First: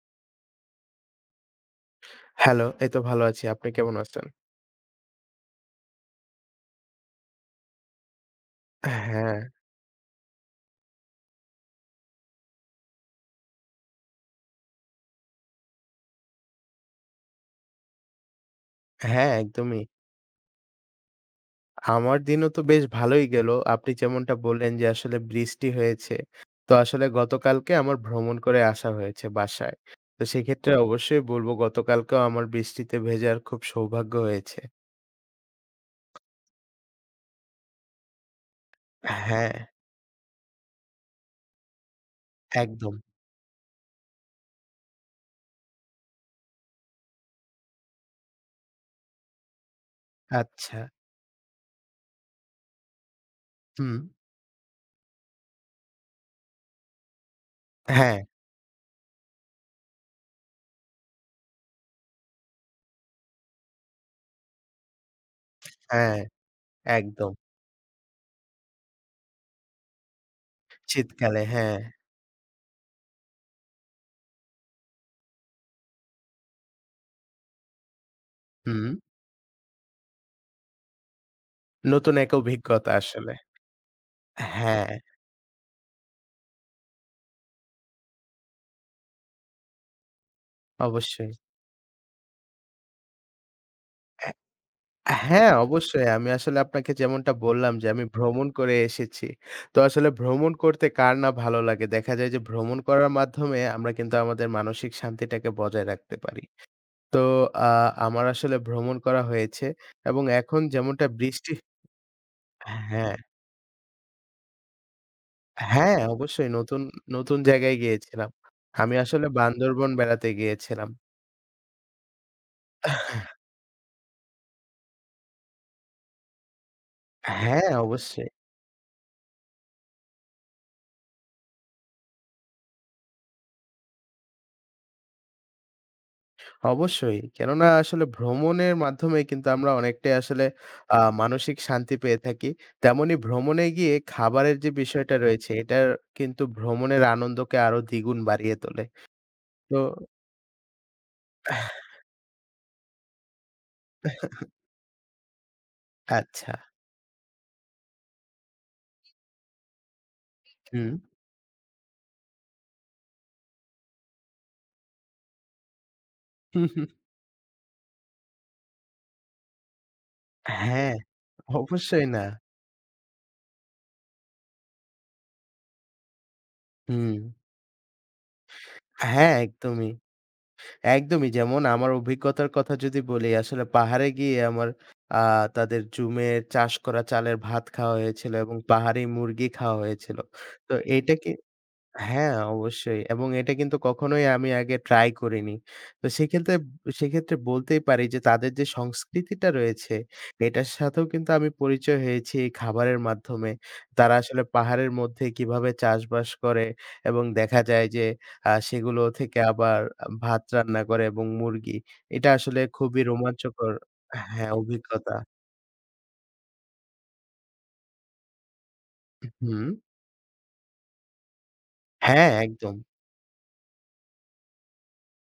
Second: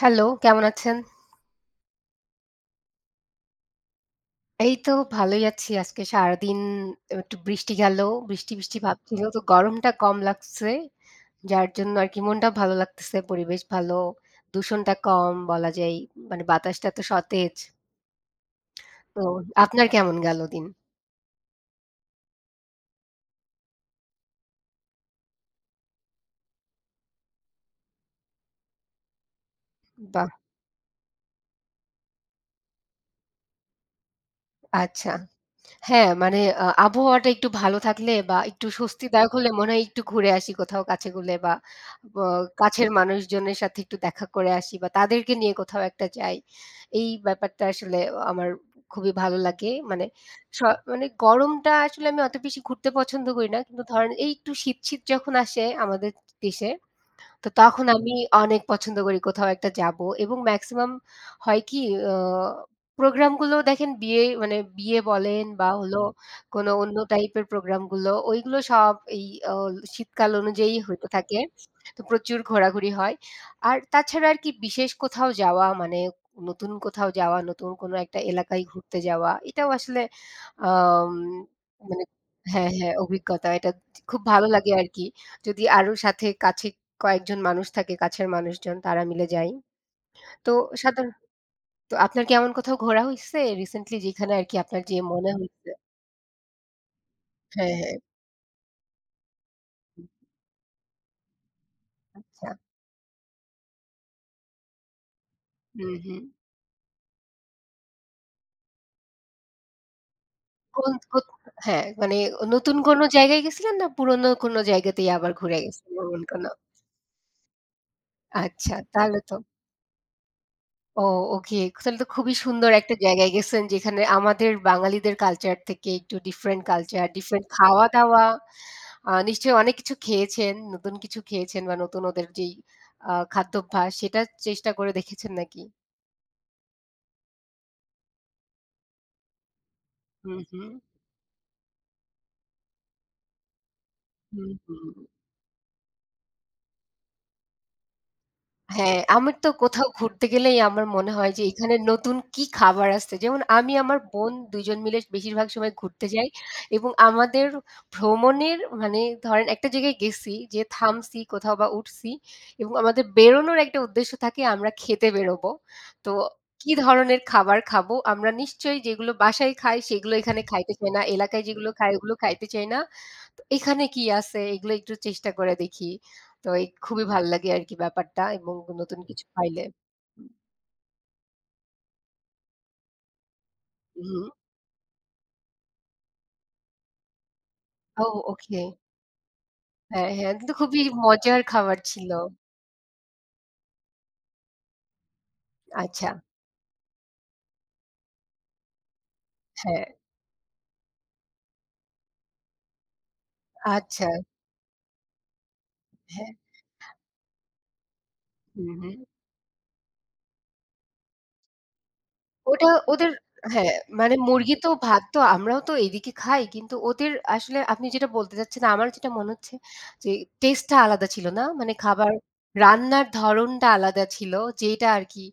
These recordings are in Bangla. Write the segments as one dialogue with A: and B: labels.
A: হ্যালো, কেমন আছেন?
B: হ্যালো, এই তো ভালো আছি। আপনি কেমন আছেন?
A: এই তো ভালোই আছি। আজকে সারাদিন একটু বৃষ্টি গেল। বৃষ্টি, বৃষ্টি ভাব ছিল। তো
B: হ্যাঁ,
A: গরমটা কম লাগছে। যার জন্য আরকি মনটা ভালো লাগতেছে। পরিবেশ ভালো। দূষণটা কম বলা যায়। মানে বাতাসটা তো সতেজ। তো
B: হ্যাঁ, একদমই।
A: আপনার কেমন গেল দিন?
B: আমার দিনও তো বেশ ভালোই গেল। আপনি যেমনটা বললেন যে আসলে বৃষ্টি হয়েছে। তো আসলে গতকালকে আমার ভ্রমণ করে আসা হয়েছে বাসায়। তো
A: বাহ!
B: সেক্ষেত্রে অবশ্যই বলবো গতকালকেও আমার বৃষ্টিতে ভেজার খুব সৌভাগ্য হয়েছে।
A: আচ্ছা। হ্যাঁ, মানে আবহাওয়াটা একটু ভালো থাকলে বা একটু স্বস্তিদায়ক হলে
B: হ্যাঁ,
A: মনে হয় একটু ঘুরে আসি কোথাও কাছে-কূলে বা ব কাছের
B: একদম।
A: মানুষজনের সাথে একটু দেখা করে আসি বা তাদেরকে নিয়ে কোথাও একটা যাই। এই ব্যাপারটা আসলে আমার খুবই ভালো লাগে। স
B: আচ্ছা।
A: মানে গরমটা আসলে আমি অত বেশি ঘুরতে পছন্দ করি না। কিন্তু
B: হুম।
A: ধরেন এই একটু শীত, শীত যখন আসে আমাদের দেশে তো তখন আমি
B: হ্যাঁ,
A: অনেক পছন্দ করি কোথাও একটা যাবো এবং মেক্সিমাম হয় কি আ প্রোগ্রামগুলো দেখেন বিয়ে মানে বিয়ে বলেন বা হলো
B: হ্যাঁ,
A: কোনো অন্য
B: একদম।
A: টাইপের প্রোগ্রামগুলো, ওইগুলো সব এই অ শীতকাল অনুযায়ী হইতে থাকে।
B: শীতকালে হ্যাঁ।
A: তো প্রচুর ঘোরাঘুরি হয়। আর তাছাড়া আর কি বিশেষ কোথাও যাওয়া মানে নতুন কোথাও যাওয়া, নতুন কোনো একটা এলাকায়
B: হুম।
A: ঘুরতে যাওয়া, এটাও আসলে আম মানে
B: নতুন এক
A: হ্যাঁ,
B: অভিজ্ঞতা
A: হ্যাঁ
B: আসলে।
A: অভিজ্ঞতা। এটা খুব ভালো লাগে
B: হ্যাঁ,
A: আরকি। যদি আরো সাথে কাছে কয়েকজন মানুষ থাকে কাছের মানুষজন, তারা মিলে যাই। তো সাধারণ
B: অবশ্যই।
A: তো আপনার কি এমন কোথাও ঘোরা হইছে রিসেন্টলি যেখানে
B: অ্যা
A: আরকি আপনার যেয়ে মনে
B: হ্যাঁ,
A: হইছে?
B: অবশ্যই। আমি আসলে আপনাকে যেমনটা
A: হ্যাঁ,
B: বললাম যে
A: হ্যাঁ।
B: আমি ভ্রমণ করে এসেছি। তো
A: হুম,
B: আসলে ভ্রমণ করতে কার না ভালো লাগে? দেখা যায় যে
A: আচ্ছা।
B: ভ্রমণ করার মাধ্যমে আমরা কিন্তু আমাদের মানসিক শান্তিটাকে বজায়
A: হুম,
B: রাখতে
A: হুম।
B: পারি। তো আ আমার আসলে ভ্রমণ করা হয়েছে এবং এখন
A: কোন
B: যেমনটা
A: কোত
B: বৃষ্টি
A: হ্যাঁ, মানে নতুন কোন
B: হ্যাঁ,
A: জায়গায় গেছিলেন না পুরনো কোন জায়গাতেই আবার ঘুরে গেছেন
B: হ্যাঁ,
A: এমন কোন?
B: অবশ্যই নতুন, নতুন জায়গায় গিয়েছিলাম।
A: আচ্ছা,
B: আমি
A: তাহলে
B: আসলে
A: তো
B: বান্দরবন বেড়াতে গিয়েছিলাম।
A: ও ওকে। তাহলে তো খুবই সুন্দর একটা জায়গায় গেছেন যেখানে আমাদের বাঙালিদের কালচার থেকে একটু ডিফারেন্ট কালচার, ডিফারেন্ট
B: হ্যাঁ,
A: খাওয়া-দাওয়া।
B: অবশ্যই।
A: নিশ্চয়ই অনেক কিছু খেয়েছেন, নতুন কিছু খেয়েছেন বা নতুন ওদের যেই খাদ্যাভ্যাস সেটা চেষ্টা করে দেখেছেন নাকি?
B: অবশ্যই। কেননা আসলে ভ্রমণের মাধ্যমে কিন্তু আমরা অনেকটাই
A: হুম,
B: আসলে
A: হুম।
B: মানসিক শান্তি পেয়ে থাকি। তেমনি ভ্রমণে গিয়ে
A: হুম,
B: খাবারের যে
A: হুম।
B: বিষয়টা রয়েছে, এটার কিন্তু ভ্রমণের আনন্দকে আরো দ্বিগুণ বাড়িয়ে তোলে।
A: হ্যাঁ, আমার তো
B: তো
A: কোথাও ঘুরতে গেলেই আমার মনে হয় যে এখানে নতুন কি খাবার আসছে। যেমন আমি আমার বোন ২ জন মিলে বেশিরভাগ সময় ঘুরতে যাই
B: আচ্ছা।
A: এবং আমাদের ভ্রমণের মানে ধরেন একটা জায়গায় গেছি, যেয়ে
B: হুম।
A: থামছি কোথাও বা উঠছি এবং আমাদের বেরোনোর একটা উদ্দেশ্য থাকে আমরা খেতে বেরোবো। তো কি ধরনের খাবার খাবো? আমরা নিশ্চয়ই যেগুলো বাসায় খাই সেগুলো এখানে খাইতে চাই
B: হ্যাঁ,
A: না। এলাকায় যেগুলো খাই
B: অবশ্যই
A: ওগুলো
B: না।
A: খাইতে চাই না। তো এখানে কি আছে এগুলো একটু চেষ্টা করে দেখি। তো এই খুবই
B: হুম।
A: ভাল লাগে আরকি ব্যাপারটা এবং নতুন কিছু
B: হ্যাঁ,
A: পাইলে।
B: একদমই। একদমই যেমন আমার অভিজ্ঞতার কথা যদি বলি, আসলে পাহাড়ে
A: হুম।
B: গিয়ে আমার আ তাদের জুমের চাষ করা চালের ভাত খাওয়া
A: ও
B: হয়েছিল এবং
A: ওকে।
B: পাহাড়ি মুরগি খাওয়া
A: হ্যাঁ,
B: হয়েছিল।
A: হ্যাঁ। কিন্তু
B: তো
A: খুবই
B: এইটা কি
A: মজার খাবার ছিল।
B: হ্যাঁ, অবশ্যই এবং এটা কিন্তু কখনোই আমি আগে ট্রাই করিনি। তো
A: আচ্ছা।
B: সেক্ষেত্রে সেক্ষেত্রে বলতেই পারি যে তাদের যে সংস্কৃতিটা
A: হ্যাঁ।
B: রয়েছে, এটার সাথেও কিন্তু আমি পরিচয় হয়েছি এই খাবারের মাধ্যমে।
A: আচ্ছা।
B: তারা আসলে পাহাড়ের মধ্যে কিভাবে চাষবাস
A: হ্যাঁ।
B: করে এবং দেখা যায় যে
A: হুম, হুম।
B: সেগুলো থেকে আবার ভাত রান্না করে এবং মুরগি। এটা আসলে
A: ওটা
B: খুবই
A: ওদের
B: রোমাঞ্চকর
A: হ্যাঁ, মানে
B: হ্যাঁ,
A: মুরগি তো ভাত
B: অভিজ্ঞতা।
A: তো আমরাও তো এদিকে খাই। কিন্তু ওদের আসলে আপনি যেটা বলতে চাচ্ছেন আমার যেটা মনে হচ্ছে
B: হুম।
A: যে টেস্ট টা আলাদা ছিল না? মানে খাবার
B: হ্যাঁ, একদম।
A: রান্নার ধরনটা আলাদা ছিল। যেটা আরকি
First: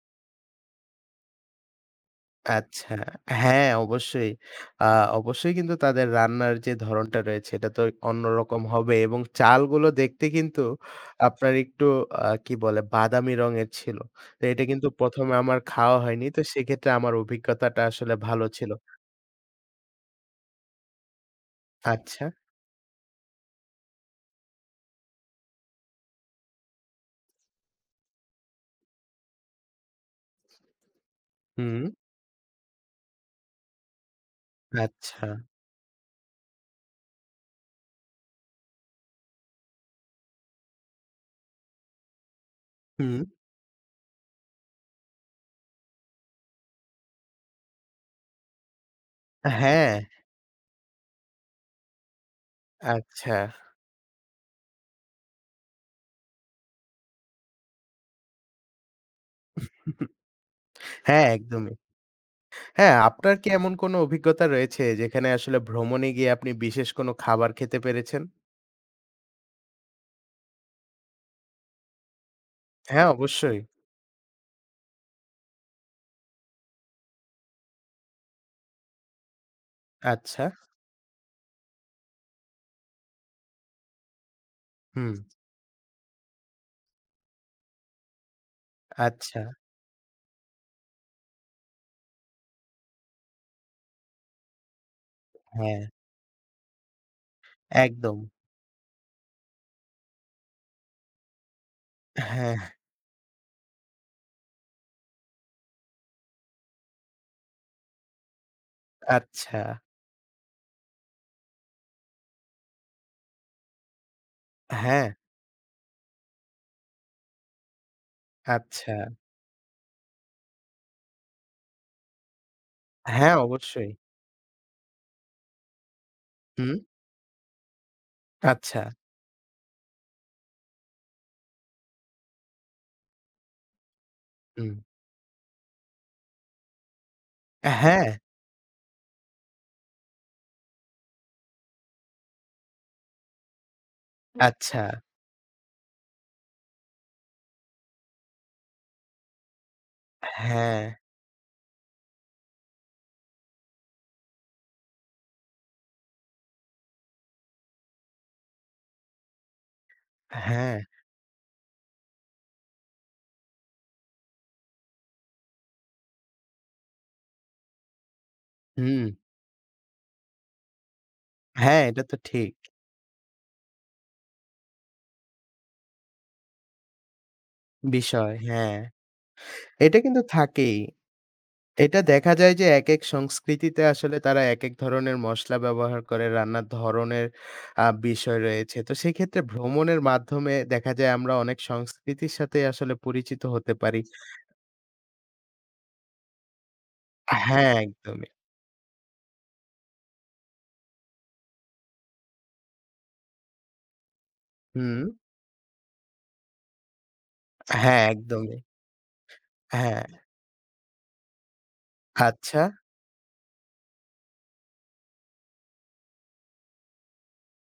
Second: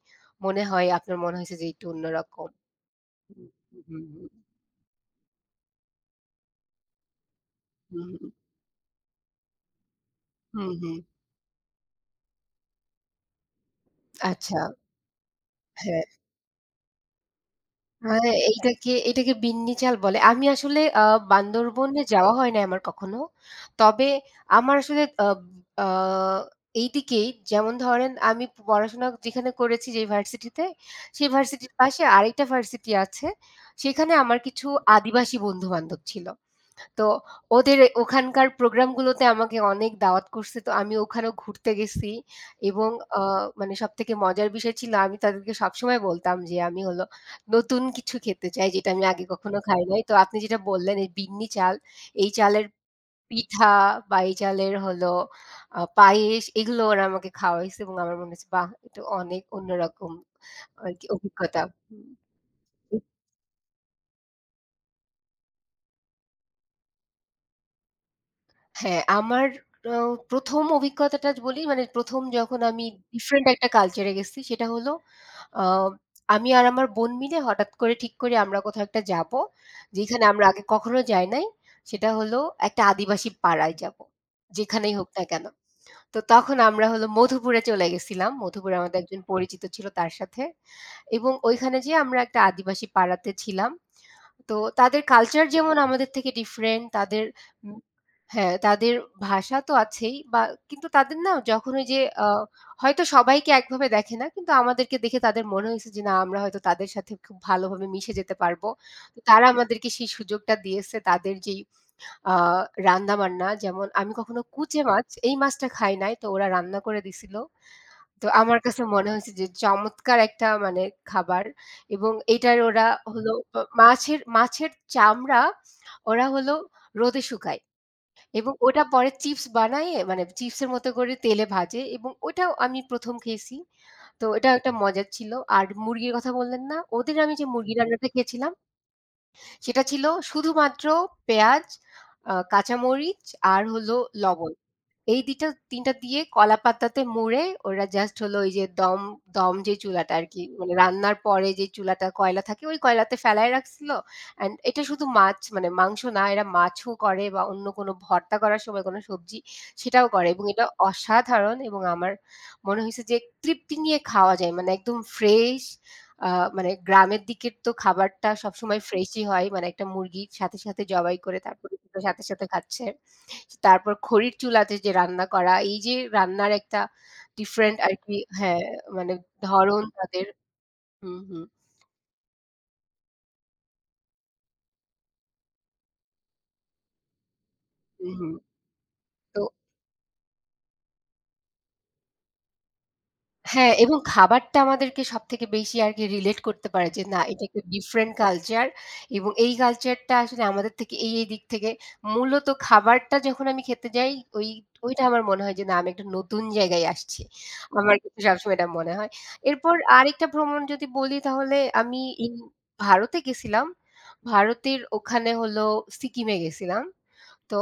A: মনে হয় আপনার মনে হয়েছে যে একটু অন্যরকম।
B: আচ্ছা।
A: হুম,
B: হ্যাঁ,
A: হুম, হুম,
B: অবশ্যই। আ অবশ্যই কিন্তু তাদের রান্নার যে ধরনটা রয়েছে এটা তো
A: হুম, হুম,
B: অন্যরকম হবে এবং চালগুলো দেখতে কিন্তু
A: হুম, হুম।
B: আপনার একটু কি বলে বাদামি রঙের ছিল। তো
A: আচ্ছা,
B: এটা কিন্তু ১ম এ আমার খাওয়া
A: হ্যাঁ।
B: হয়নি। তো সেক্ষেত্রে আমার অভিজ্ঞতাটা
A: আ
B: আসলে ভালো ছিল।
A: এইটাকে এটাকে বিন্নি চাল বলে। আমি আসলে বান্দরবনে
B: আচ্ছা।
A: যাওয়া হয় নাই আমার কখনো। তবে আমার আসলে আব আ এইদিকেই যেমন ধরেন আমি পড়াশোনা যেখানে করেছি যে ভার্সিটিতে, সেই ভার্সিটির
B: হুম,
A: পাশে আরেকটা ভার্সিটি আছে। সেখানে আমার কিছু
B: আচ্ছা।
A: আদিবাসী বন্ধু-বান্ধব ছিল। তো ওদের ওখানকার প্রোগ্রামগুলোতে আমাকে অনেক দাওয়াত করছে। তো আমি ওখানেও ঘুরতে গেছি এবং
B: হুম।
A: আ মানে সবথেকে মজার বিষয় ছিল আমি তাদেরকে সবসময় বলতাম যে আমি হলো নতুন কিছু খেতে চাই যেটা আমি আগে কখনো খাই
B: হ্যাঁ,
A: নাই। তো আপনি যেটা বললেন এই বিন্নি চাল, এই চালের
B: আচ্ছা।
A: পিঠা বা এই চালের হলো পায়েস এগুলো ওরা আমাকে খাওয়াইছে এবং আমার মনে হচ্ছে বাহ! এটা অনেক অন্যরকম আরকি
B: হ্যাঁ,
A: অভিজ্ঞতা।
B: একদমই।
A: হুম।
B: হ্যাঁ, আপনার কি এমন কোনো অভিজ্ঞতা রয়েছে যেখানে আসলে ভ্রমণে গিয়ে আপনি বিশেষ কোনো খাবার খেতে পেরেছেন?
A: হ্যাঁ, আমার আ ১ম অভিজ্ঞতাটা বলি মানে ১ম যখন আমি
B: হ্যাঁ,
A: ডিফরেন্ট
B: অবশ্যই।
A: একটা কালচার এ গেছি সেটা হলো আ আমি আর আমার বোন মিলে হঠাৎ করে ঠিক করি আমরা কোথাও একটা যাবো। যেখানে
B: আচ্ছা।
A: আমরা আগে কখনো যাই নাই। সেটা হলো একটা আদিবাসী পাড়ায় যাবো। যেখানেই হোক
B: হুম,
A: না কেন। তো তখন আমরা হলো মধুপুরে চলে গেছিলাম। মধুপুরে আমাদের একজন
B: আচ্ছা।
A: পরিচিত ছিল তার সাথে। এবং ওইখানে যেয়ে আমরা একটা আদিবাসী পাড়াতে ছিলাম। তো তাদের কালচার যেমন
B: হ্যাঁ,
A: আমাদের থেকে ডিফারেন্ট তাদের উম
B: একদম।
A: হ্যাঁ, তাদের ভাষা তো আছেই বা কিন্তু তাদের না যখন ওই যে
B: হ্যাঁ,
A: হয়তো সবাইকে একভাবে দেখে না। কিন্তু আমাদেরকে দেখে তাদের মনে হয়েছে যে না আমরা হয়তো তাদের সাথে খুব ভালোভাবে মিশে যেতে পারবো। তো তারা
B: আচ্ছা।
A: আমাদেরকে সেই সুযোগটা দিয়েছে তাদের যেই আ রান্নাবান্না যেমন আমি কখনো কুচে মাছ
B: হ্যাঁ,
A: এই মাছটা খাই নাই। তো ওরা রান্না করে দিছিল। তো আমার কাছে
B: আচ্ছা।
A: মনে হয়েছে যে চমৎকার একটা মানে খাবার এবং এটার ওরা হলো
B: হ্যাঁ,
A: আ
B: অবশ্যই।
A: মাছের মাছের চামড়া ওরা হলো
B: হুম,
A: রোদে শুকায় এবং
B: আচ্ছা।
A: ওটা পরে চিপস বানায়ে মানে চিপসের মতো করে তেলে ভাজে এবং ওটাও আমি ১ম খেয়েছি। তো এটাও
B: হুম।
A: একটা মজার ছিল। আর মুরগির কথা বললেন না? ওদের আমি যে মুরগির
B: হ্যাঁ,
A: রান্নাটা খেয়েছিলাম সেটা ছিল শুধুমাত্র পেঁয়াজ, কাঁচামরিচ আর হলো লবণ।
B: আচ্ছা।
A: এই দিটা ৩ টা দিয়ে কলা পাতাতে মুড়ে ওরা জাস্ট হলো ওই যে দম, দম যে চুলাটা আরকি মানে
B: হ্যাঁ,
A: রান্নার পরে যে চুলাটা কয়লা থাকে ওই কয়লাতে ফেলায় রাখছিল। অ্যান্ড এটা শুধু মাছ মানে মাংস না এরা মাছও করে বা অন্য কোনো ভর্তা করার সময় কোনো সবজি সেটাও করে এবং এটা
B: হ্যাঁ।
A: অসাধারণ এবং আমার মনে হইছে যে তৃপ্তি নিয়ে খাওয়া যায়। মানে একদম ফ্রেশ আ মানে গ্রামের দিকের তো খাবারটা সবসময়
B: হুম।
A: ফ্রেশই হয়। মানে একটা মুরগির সাথে, সাথে জবাই করে তারপরে
B: হ্যাঁ,
A: সেটা
B: এটা তো
A: সাথে, সাথে
B: ঠিক
A: খাচ্ছে। তারপর খড়ির চুলাতে যে রান্না করা, এই যে রান্নার একটা ডিফারেন্ট আরকি
B: বিষয়।
A: হ্যাঁ,
B: হ্যাঁ,
A: মানে ধরন
B: এটা কিন্তু
A: তাদের
B: থাকেই।
A: হুম, হুম,
B: এটা দেখা যায় যে একেক সংস্কৃতিতে আসলে তারা একেক ধরনের মসলা ব্যবহার করে, রান্নার ধরনের
A: হুম, হুম।
B: বিষয় রয়েছে। তো সেক্ষেত্রে
A: তো
B: ভ্রমণের মাধ্যমে দেখা যায় আমরা অনেক সংস্কৃতির সাথে আসলে পরিচিত
A: হ্যাঁ,
B: হতে
A: এবং
B: পারি।
A: খাবারটা আমাদেরকে সবথেকে বেশি আরকি রিলেট করতে পারে যে না এটা একটা
B: হ্যাঁ,
A: ডিফরেন্ট
B: একদমই।
A: কালচার এবং এই কালচারটা আসলে আমাদের থেকে এই দিক থেকে মূলত খাবারটা যখন আমি খেতে যাই ওই
B: হুম।
A: ওইটা আমার মনে হয় যে না আমি একটা নতুন জায়গায় আসছি। আমার
B: হ্যাঁ,
A: কিন্তু সবসময়
B: একদমই।
A: এটা মনে হয়। এরপর
B: হ্যাঁ।
A: আরেকটা ভ্রমণ যদি বলি তাহলে আমি ইন
B: আচ্ছা।
A: ভারতে গেছিলাম। ভারতের ওখানে হলো সিকিমে গেছিলাম। তো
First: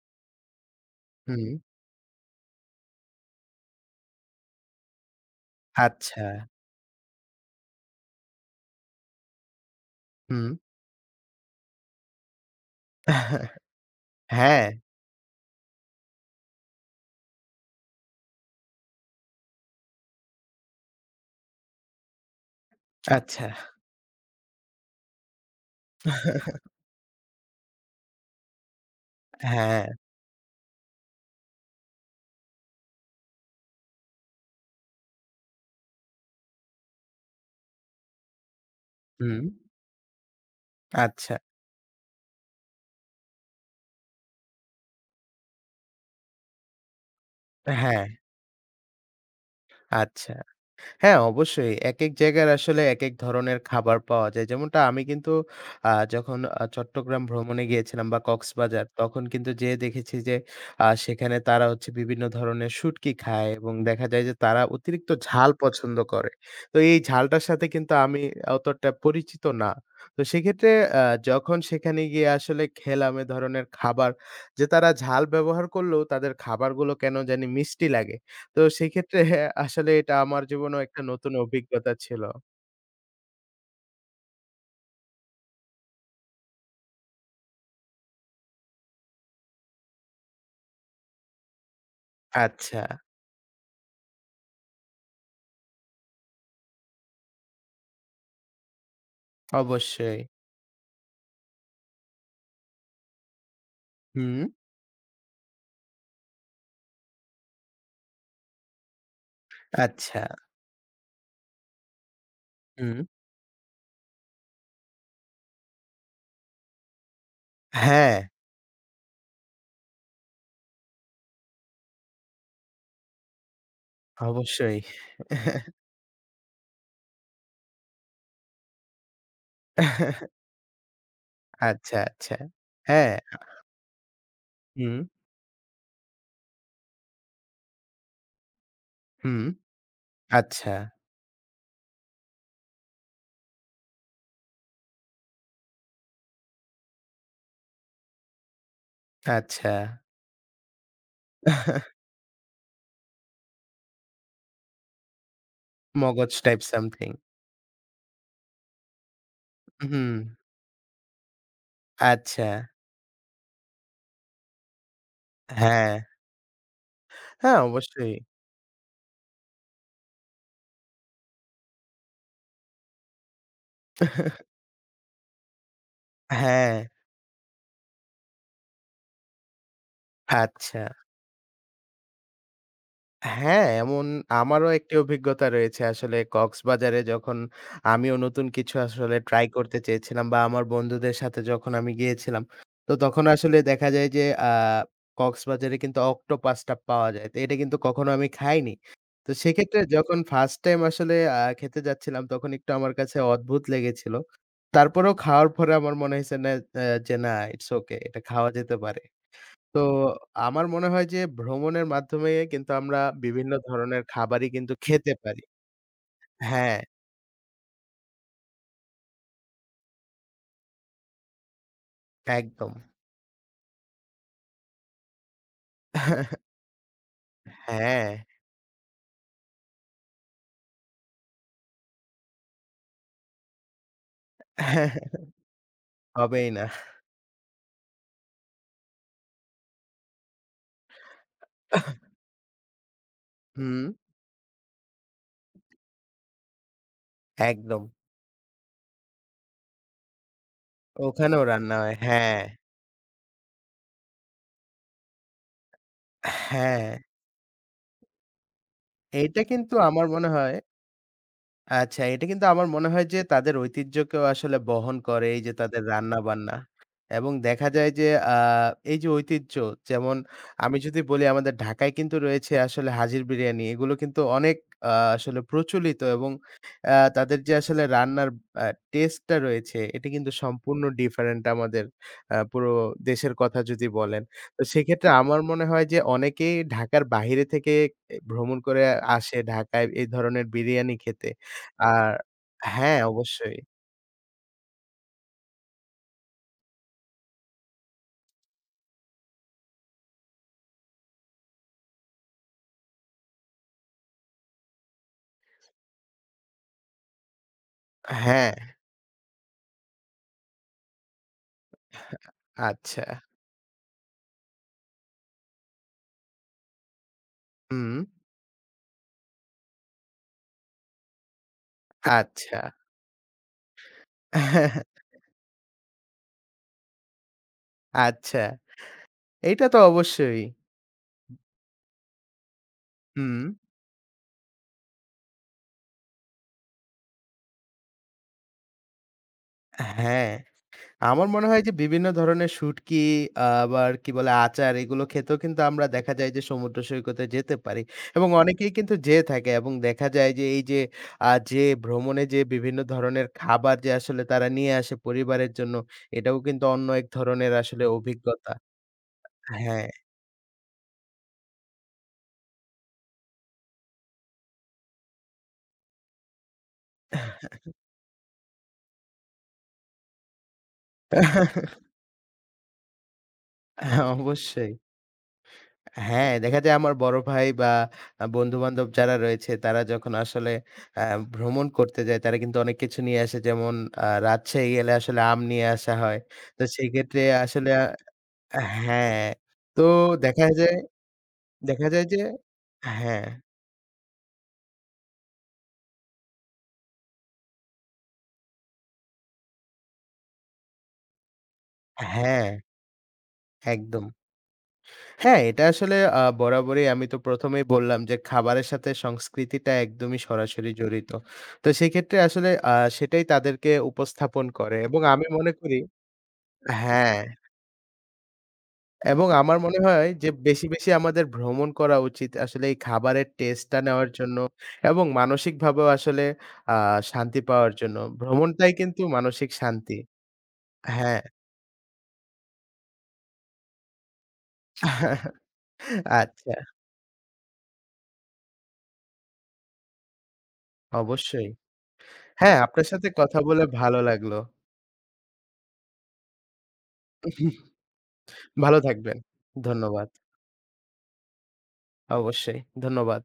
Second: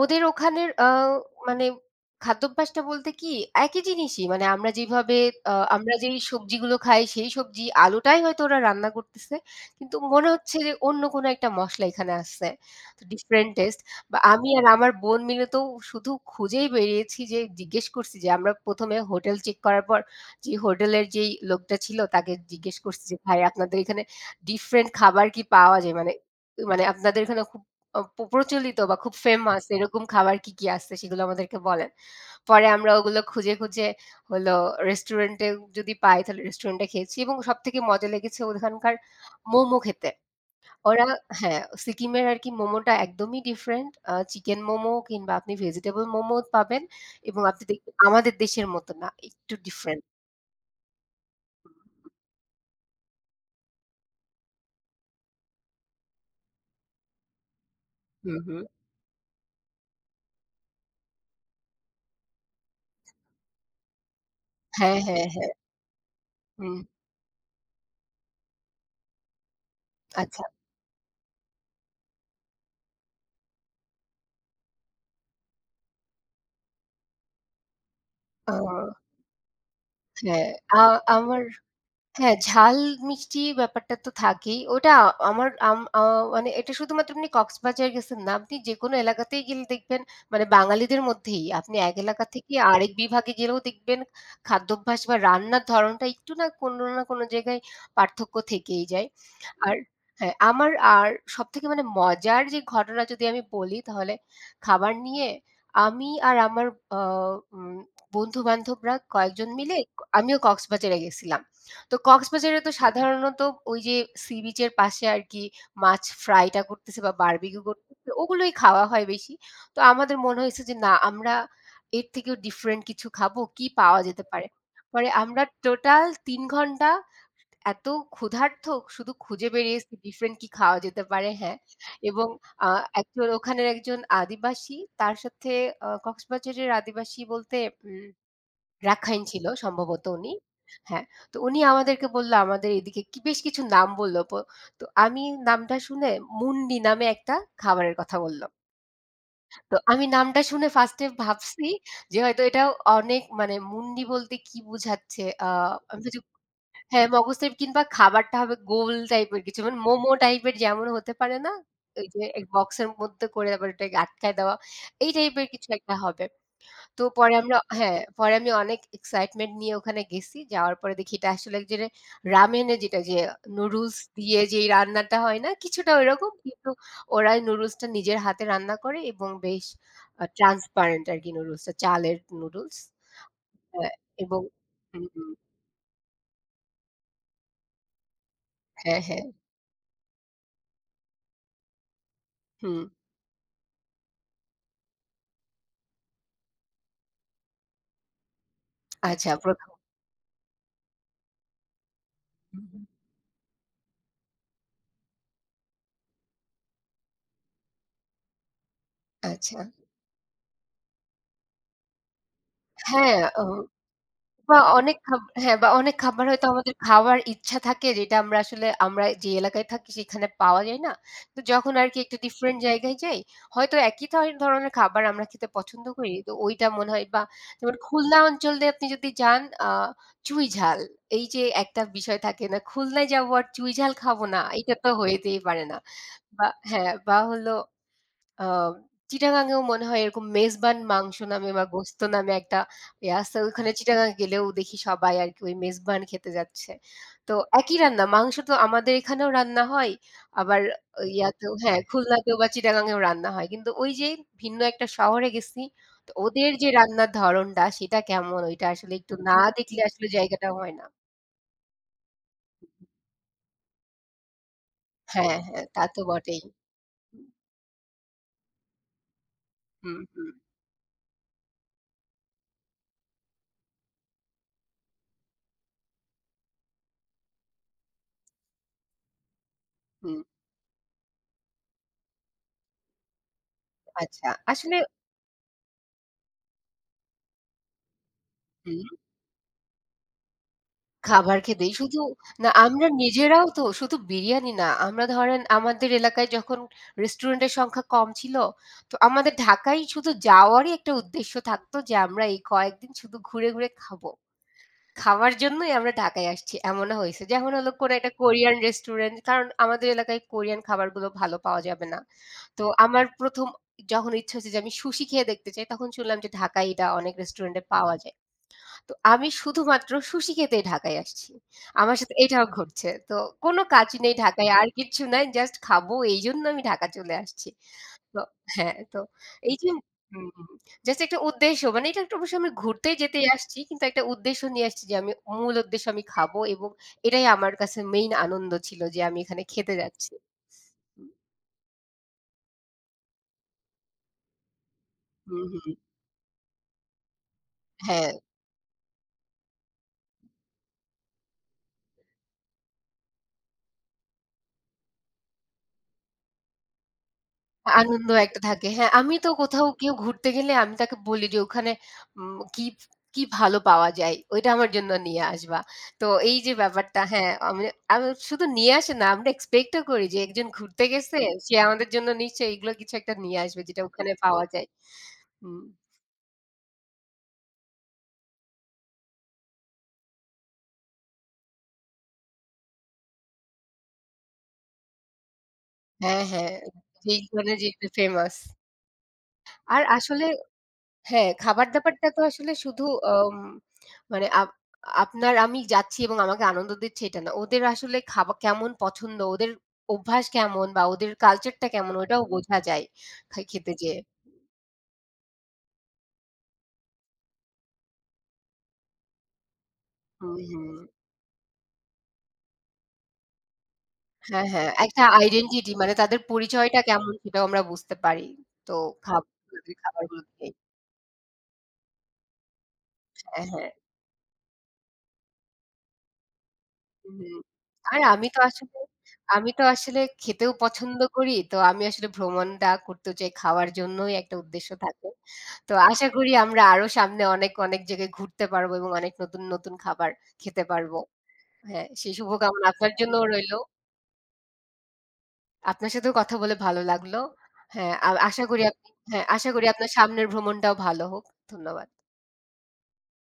A: ওদের ওখানের
B: হুম।
A: মানে খাদ্যাভ্যাসটা বলতে কি একই জিনিসই। মানে আমরা যেভাবে আমরা যেই
B: আচ্ছা।
A: সবজিগুলো খাই সেই সবজি আলুটাই হয়তো ওরা রান্না করতেছে। কিন্তু মনে
B: হুম।
A: হচ্ছে যে অন্য কোনো একটা মসলা এখানে আসছে। তো ডিফারেন্ট টেস্ট বা আমি আর
B: হ্যাঁ।
A: আমার বোন মিলে তো শুধু খুঁজেই বেরিয়েছি যে জিজ্ঞেস করছি যে আমরা ১ম এ হোটেল চেক করার পর যে হোটেলের যেই লোকটা ছিল তাকে জিজ্ঞেস করছি যে, "ভাই
B: আচ্ছা।
A: আপনাদের এখানে ডিফারেন্ট খাবার কি পাওয়া যায়? মানে মানে আপনাদের এখানে খুব অ প প্রচলিত বা খুব ফেমাস
B: হ্যাঁ।
A: এরকম খাবার কি, কি আছে সেগুলো আমাদেরকে বলেন। পরে আমরা ওগুলো খুঁজে, খুঁজে হলো রেস্টুরেন্টে যদি পাই তাহলে রেস্টুরেন্টে খেয়েছি এবং সবথেকে মজা লেগেছে ওখানকার
B: হুম।
A: মোমো খেতে। ওরা
B: আচ্ছা।
A: হ্যাঁ, সিকিমের আরকি মোমোটা একদমই ডিফরেন্ট। চিকেন মোমো কিংবা আপনি ভেজিটেবল মোমো পাবেন এবং আপনি দেখবেন
B: হ্যাঁ।
A: আমাদের দেশের মতো না। একটু ডিফরেন্ট।
B: আচ্ছা। হ্যাঁ, অবশ্যই। একেক জায়গার আসলে একেক ধরনের খাবার পাওয়া যায়। যেমনটা আমি কিন্তু যখন চট্টগ্রাম ভ্রমণে গিয়েছিলাম বা
A: হুম, হুম।
B: কক্সবাজার, তখন কিন্তু যেয়ে দেখেছি যে সেখানে তারা হচ্ছে বিভিন্ন ধরনের শুঁটকি খায় এবং দেখা যায় যে তারা
A: হ্যাঁ,
B: অতিরিক্ত
A: হ্যাঁ, হ্যাঁ।
B: ঝাল পছন্দ করে। তো
A: হুম।
B: এই ঝালটার সাথে কিন্তু আমি অতটা পরিচিত না। তো
A: আচ্ছা।
B: সেক্ষেত্রে আ যখন সেখানে গিয়ে আসলে খেলাম এ ধরনের খাবার যে তারা ঝাল ব্যবহার করলেও তাদের খাবারগুলো কেন জানি মিষ্টি লাগে।
A: ও
B: তো সেক্ষেত্রে হ্যাঁ, আসলে এটা আমার
A: হ্যাঁ। আ
B: জীবনেও একটা নতুন
A: আমার
B: অভিজ্ঞতা ছিল।
A: হ্যাঁ, ঝাল মিষ্টি ব্যাপারটা তো থাকেই। ওটা আমার আম আ মানে এটা শুধুমাত্র আপনি কক্সবাজার গেছেন না। আপনি যেকোনো এলাকাতেই গেলে দেখবেন মানে বাঙালিদের মধ্যেই আপনি এক এলাকা থেকে
B: আচ্ছা,
A: আরেক বিভাগে গেলেও দেখবেন খাদ্যাভ্যাস বা রান্নার ধরনটা একটু না কোনো না কোনো জায়গায় পার্থক্য থেকেই যায়। আর
B: অবশ্যই।
A: হ্যাঁ, আমার আর সবথেকে মানে মজার যে ঘটনা যদি আমি বলি তাহলে
B: হুম।
A: খাবার নিয়ে আমি আর আমার আ উম বন্ধু-বান্ধবরা কয়েকজন মিলে
B: আচ্ছা,
A: আমিও কক্সবাজারে গেছিলাম। তো কক্সবাজারে তো
B: হুম।
A: সাধারণত ওই যে সি বিচ এর পাশে আরকি মাছ ফ্রাইটা করতেছে বা বারবিকিউ করতেছে
B: হ্যাঁ,
A: ওগুলোই খাওয়া হয় বেশি। তো আমাদের মনে হয়েছে যে না আমরা এর থেকেও ডিফারেন্ট কিছু খাবো, কি পাওয়া যেতে পারে?
B: অবশ্যই।
A: পরে আমরা টোটাল ৩ ঘন্টা এত ক্ষুধার্ত শুধু খুঁজে বেরিয়েছি ডিফারেন্ট কি খাওয়া যেতে পারে, হ্যাঁ।
B: আচ্ছা,
A: এবং
B: আচ্ছা।
A: আ
B: হ্যাঁ।
A: একজন ওখানের একজন আদিবাসী
B: হুম,
A: তার সাথে কক্সবাজারের আদিবাসী বলতে উম রাখাইন
B: হুম।
A: ছিল সম্ভবত উনি।
B: আচ্ছা,
A: হ্যাঁ, তো উনি আমাদেরকে বলল আমাদের এদিকে কি বেশ কিছু নাম বলল। তো আমি নামটা শুনে মুন্ডি নামে একটা খাবারের কথা বলল।
B: আচ্ছা।
A: তো আমি নামটা শুনে 1st এ ভাবছি যে হয়তো এটা অনেক মানে মুন্ডি বলতে কি বুঝাচ্ছে?
B: মগজ টাইপ
A: হ্যাঁ,
B: সামথিং।
A: মগজের কিংবা খাবারটা হবে গোল টাইপের কিছু। মানে মোমো
B: হুম,
A: টাইপের যেমন হতে পারে না? ওই যে এক
B: আচ্ছা।
A: বক্সের মধ্যে করে আবার ওটাকে আটকায় দেওয়া। এই টাইপের কিছু
B: হ্যাঁ।
A: একটা হবে। তো পরে আমরা
B: হ্যাঁ,
A: হ্যাঁ,
B: অবশ্যই।
A: পরে আমি অনেক এক্সাইটমেন্ট নিয়ে ওখানে গেছি। যাওয়ার পরে দেখি এটা আসলে এক জনের রামেনে যেটা যে নুডলস দিয়ে যেই রান্নাটা হয় না? কিছুটা ওইরকম কিন্তু
B: হ্যাঁ,
A: ওরা নুডলসটা নিজের হাতে রান্না করে এবং বেশ
B: আচ্ছা।
A: ট্রান্সপারেন্ট আরকি নুডলসটা। চালের নুডলস।
B: হ্যাঁ,
A: হ্যাঁ,
B: এমন
A: এবং
B: আমারও একটি
A: হুম, হুম।
B: অভিজ্ঞতা রয়েছে। আসলে কক্সবাজারে যখন আমিও নতুন কিছু
A: হ্যাঁ,
B: আসলে
A: হ্যাঁ।
B: ট্রাই করতে চেয়েছিলাম বা আমার বন্ধুদের সাথে যখন আমি গিয়েছিলাম,
A: হুম।
B: তো তখন আসলে দেখা যায় যে আ কক্সবাজারে কিন্তু অক্টোপাসটা পাওয়া যায়। তো এটা কিন্তু কখনো আমি খাইনি। তো
A: আচ্ছা ১ম
B: সেক্ষেত্রে যখন ফার্স্ট টাইম আসলে খেতে যাচ্ছিলাম তখন
A: হুম,
B: একটু
A: হুম।
B: আমার কাছে অদ্ভুত লেগেছিল। তারপরেও খাওয়ার পরে আমার মনে হয়েছে না, যে না, ইটস ওকে। এটা খাওয়া যেতে পারে।
A: আচ্ছা।
B: তো আমার মনে হয় যে ভ্রমণের মাধ্যমে কিন্তু আমরা
A: হ্যাঁ, অ
B: বিভিন্ন ধরনের খাবারই
A: বা
B: কিন্তু
A: অনেক
B: খেতে
A: খাব
B: পারি।
A: হ্যাঁ, বা অনেক খাবার হয়তো আমাদের
B: হ্যাঁ,
A: খাওয়ার ইচ্ছা থাকে যেটা আমরা আসলে আমরা যে এলাকায় থাকি সেখানে পাওয়া যায় না। তো যখন আরকি একটু ডিফারেন্ট
B: একদম।
A: জায়গায় যাই, হয়তো একই ধরনের খাবার আমরা খেতে পছন্দ করি। তো ওইটা মনে হয় বা যেমন
B: হ্যাঁ,
A: খুলনা অঞ্চলে আপনি যদি যান আ চুই ঝাল। এই যে একটা বিষয় থাকে না, খুলনায় যাবো আর চুই ঝাল খাবো না। এটা তো হইতেই পারে না। বা
B: হবেই না।
A: হ্যাঁ, বা হলো আ চিটাগাঙেও মনে হয় এরকম মেজবান মাংস নামে বা গোস্ত নামে একটা ইয়ে আছে। ওখানে
B: হুম,
A: চিটাগাং গেলেও দেখি সবাই আরকি ওই মেজবান খেতে যাচ্ছে। তো একই
B: একদম।
A: রান্না মাংস তো আমাদের এখানেও রান্না হয়। আবার
B: ওখানেও
A: ইয়াতেও
B: রান্না
A: হ্যাঁ,
B: হয়।
A: খুলনাতেও
B: হ্যাঁ,
A: বা চিটাগাঙেও রান্না হয়। কিন্তু ওই যে ভিন্ন একটা শহরে গেছি, তো ওদের যে
B: হ্যাঁ।
A: রান্নার ধরনটা সেটা কেমন ওইটা আসলে একটু না
B: এইটা কিন্তু
A: দেখলে আসলে
B: আমার মনে
A: জায়গাটা
B: হয়
A: হয় না।
B: আচ্ছা, এটা কিন্তু আমার মনে হয় যে তাদের ঐতিহ্যকেও আসলে বহন করে
A: হ্যাঁ,
B: এই যে
A: হ্যাঁ,
B: তাদের
A: তা তো বটেই।
B: রান্নাবান্না। এবং দেখা যায় যে আ এই যে ঐতিহ্য
A: হুম,
B: যেমন
A: হুম,
B: আমি যদি বলি আমাদের ঢাকায় কিন্তু রয়েছে আসলে হাজির বিরিয়ানি। এগুলো কিন্তু অনেক আসলে প্রচলিত এবং তাদের যে আসলে রান্নার আ টেস্ট টা রয়েছে এটা
A: হুম,
B: কিন্তু সম্পূর্ণ ডিফারেন্ট আমাদের পুরো দেশের কথা যদি বলেন।
A: আচ্ছা।
B: তো
A: আসলে
B: সেক্ষেত্রে আমার মনে হয় যে অনেকেই ঢাকার বাহিরে থেকে এ ভ্রমণ করে
A: হুম।
B: আসে ঢাকায় এই ধরনের বিরিয়ানি খেতে।
A: খাবার খেতেই। শুধু
B: আর
A: না আমরা
B: হ্যাঁ,
A: নিজেরাও
B: অবশ্যই।
A: তো শুধু বিরিয়ানি না। আমরা ধরেন আমাদের এলাকায় যখন রেস্টুরেন্টের সংখ্যা কম ছিল, তো আমাদের ঢাকায় শুধু যাওয়ারই একটা উদ্দেশ্য থাকতো যে আমরা এই কয়েকদিন শুধু ঘুরে, ঘুরে খাবো। খাওয়ার জন্যই আমরা ঢাকায় আসছি। এমনও হয়েছে। যেমন হলো কোনো একটা
B: হ্যাঁ,
A: কোরিয়ান রেস্টুরেন্ট কারণ আমাদের এলাকায় কোরিয়ান খাবারগুলো ভালো পাওয়া যাবে না। তো
B: আচ্ছা।
A: আমার ১ম যখন ইচ্ছা হচ্ছে যে আমি সুশি খেয়ে দেখতে চাই তখন শুনলাম যে ঢাকায় এটা অনেক রেস্টুরেন্টে পাওয়া
B: হুম,
A: যায়। তো আমি শুধুমাত্র সুশি খেতেই ঢাকায় আসছি। আমার সাথে এটাও
B: আচ্ছা।
A: ঘটছে। তো কোন কাজ নেই ঢাকায় আর কিচ্ছু নাই। জাস্ট খাবো এইজন্য আমি ঢাকা চলে আসছি। তো
B: আচ্ছা,
A: হ্যাঁ, তো এই
B: এইটা
A: যে
B: তো
A: হুম,
B: অবশ্যই।
A: হুম। জাস্ট একটা উদ্দেশ্য মানে এটা একটা অবশ্যই আমি ঘুরতে যেতেই
B: হুম,
A: আসছি কিন্তু একটা উদ্দেশ্য নিয়ে আসছি যে আমি মূল উদ্দেশ্য আমি খাবো এবং এটাই আমার কাছে মেইন আনন্দ ছিল যে আমি এখানে খেতে যাচ্ছি।
B: হ্যাঁ। আমার মনে হয় যে বিভিন্ন ধরনের শুঁটকি আবার কি বলে আচার এগুলো খেতেও
A: হুম,
B: কিন্তু
A: হুম,
B: আমরা দেখা যায় যে সমুদ্র সৈকতে যেতে পারি
A: হ্যাঁ।
B: এবং অনেকেই কিন্তু যেয়ে থাকে এবং দেখা যায় যে এই যে যে ভ্রমণে যে বিভিন্ন ধরনের খাবার যে আসলে তারা নিয়ে আসে পরিবারের জন্য এটাও কিন্তু অন্য এক ধরনের আসলে
A: আনন্দ একটা
B: অভিজ্ঞতা।
A: থাকে। হ্যাঁ, আমি তো কোথাও
B: হ্যাঁ।
A: কেউ ঘুরতে গেলে আমি তাকে বলি যে ওখানে উম কি, কি ভালো পাওয়া যায় ওইটা আমার জন্য নিয়ে আসবা। তো এই যে ব্যাপারটা হ্যাঁ, আমি আমি শুধু নিয়ে আসে না আমরা এক্সপেক্ট ও করি যে একজন ঘুরতে গেছে সে আমাদের জন্য নিশ্চয়ই এগুলো কিছু একটা নিয়ে আসবে যেটা
B: হ্যাঁ,
A: ওখানে পাওয়া যায়।
B: অবশ্যই।
A: হুম।
B: হ্যাঁ, দেখা যায় আমার বড় ভাই বা বন্ধু-বান্ধব যারা রয়েছে তারা যখন আসলে আ ভ্রমণ করতে যায় তারা কিন্তু অনেক কিছু নিয়ে আসে। যেমন রাজশাহী গেলে আসলে আম নিয়ে আসা হয়।
A: হ্যাঁ, হ্যাঁ।
B: তো
A: যেই
B: সেক্ষেত্রে
A: ধরনের
B: আসলে
A: যেটা ফেমাস।
B: হ্যাঁ,
A: আর
B: তো
A: আসলে
B: দেখা যায়
A: হ্যাঁ, খাবার-দাবারটা
B: যে
A: তো আসলে শুধু
B: হ্যাঁ,
A: আম মানে আপ আপনার আমি যাচ্ছি এবং আমাকে আনন্দ দিচ্ছে এটা না। ওদের আসলে খাবা কেমন পছন্দ, ওদের অভ্যাস কেমন বা ওদের কালচারটা কেমন ওটাও
B: হ্যাঁ,
A: বোঝা যায় খেতে যেয়ে।
B: একদম। হ্যাঁ, এটা আসলে বরাবরই আমি তো ১ম এই বললাম যে, খাবারের সাথে সংস্কৃতিটা একদমই
A: হুম,
B: সরাসরি
A: হুম।
B: জড়িত। তো সেক্ষেত্রে আসলে সেটাই তাদেরকে
A: হ্যাঁ,
B: উপস্থাপন
A: হ্যাঁ।
B: করে এবং
A: একটা
B: আমি মনে
A: আইডেন্টিটি
B: করি
A: মানে তাদের পরিচয়টা কেমন
B: হ্যাঁ,
A: সেটাও আমরা বুঝতে পারি। তো খাব
B: এবং আমার
A: ওদের
B: মনে হয়
A: খাবারগুলো
B: যে
A: খেয়ে।
B: বেশি, বেশি আমাদের ভ্রমণ করা উচিত আসলে এই খাবারের
A: হ্যাঁ, হ্যাঁ।
B: টেস্টটা নেওয়ার জন্য এবং মানসিকভাবেও আসলে আ
A: হুম।
B: শান্তি পাওয়ার জন্য।
A: আর আমি তো
B: ভ্রমণটাই
A: আসলে
B: কিন্তু মানসিক শান্তি।
A: খেতেও পছন্দ
B: হ্যাঁ।
A: করি। তো আমি আসলে ভ্রমণটা করতেও চাই। খাওয়ার জন্যই একটা উদ্দেশ্য থাকে। তো আশা করি
B: আচ্ছা,
A: আমরা আরো সামনে অনেক, অনেক জায়গায় ঘুরতে পারবো এবং অনেক নতুন, নতুন খাবার খেতে পারবো।
B: অবশ্যই।
A: হ্যাঁ, সেই
B: হ্যাঁ,
A: শুভকামনা
B: আপনার
A: আপনার
B: সাথে
A: জন্যও
B: কথা
A: রইলো।
B: বলে ভালো লাগলো।
A: আপনার সাথেও কথা বলে ভালো লাগলো। হ্যাঁ, আ আশা করি
B: ভালো
A: আপনি
B: থাকবেন।
A: হ্যাঁ, আশা করি আপনার
B: ধন্যবাদ।
A: সামনের ভ্রমণটাও ভালো হোক। ধন্যবাদ।
B: অবশ্যই। ধন্যবাদ।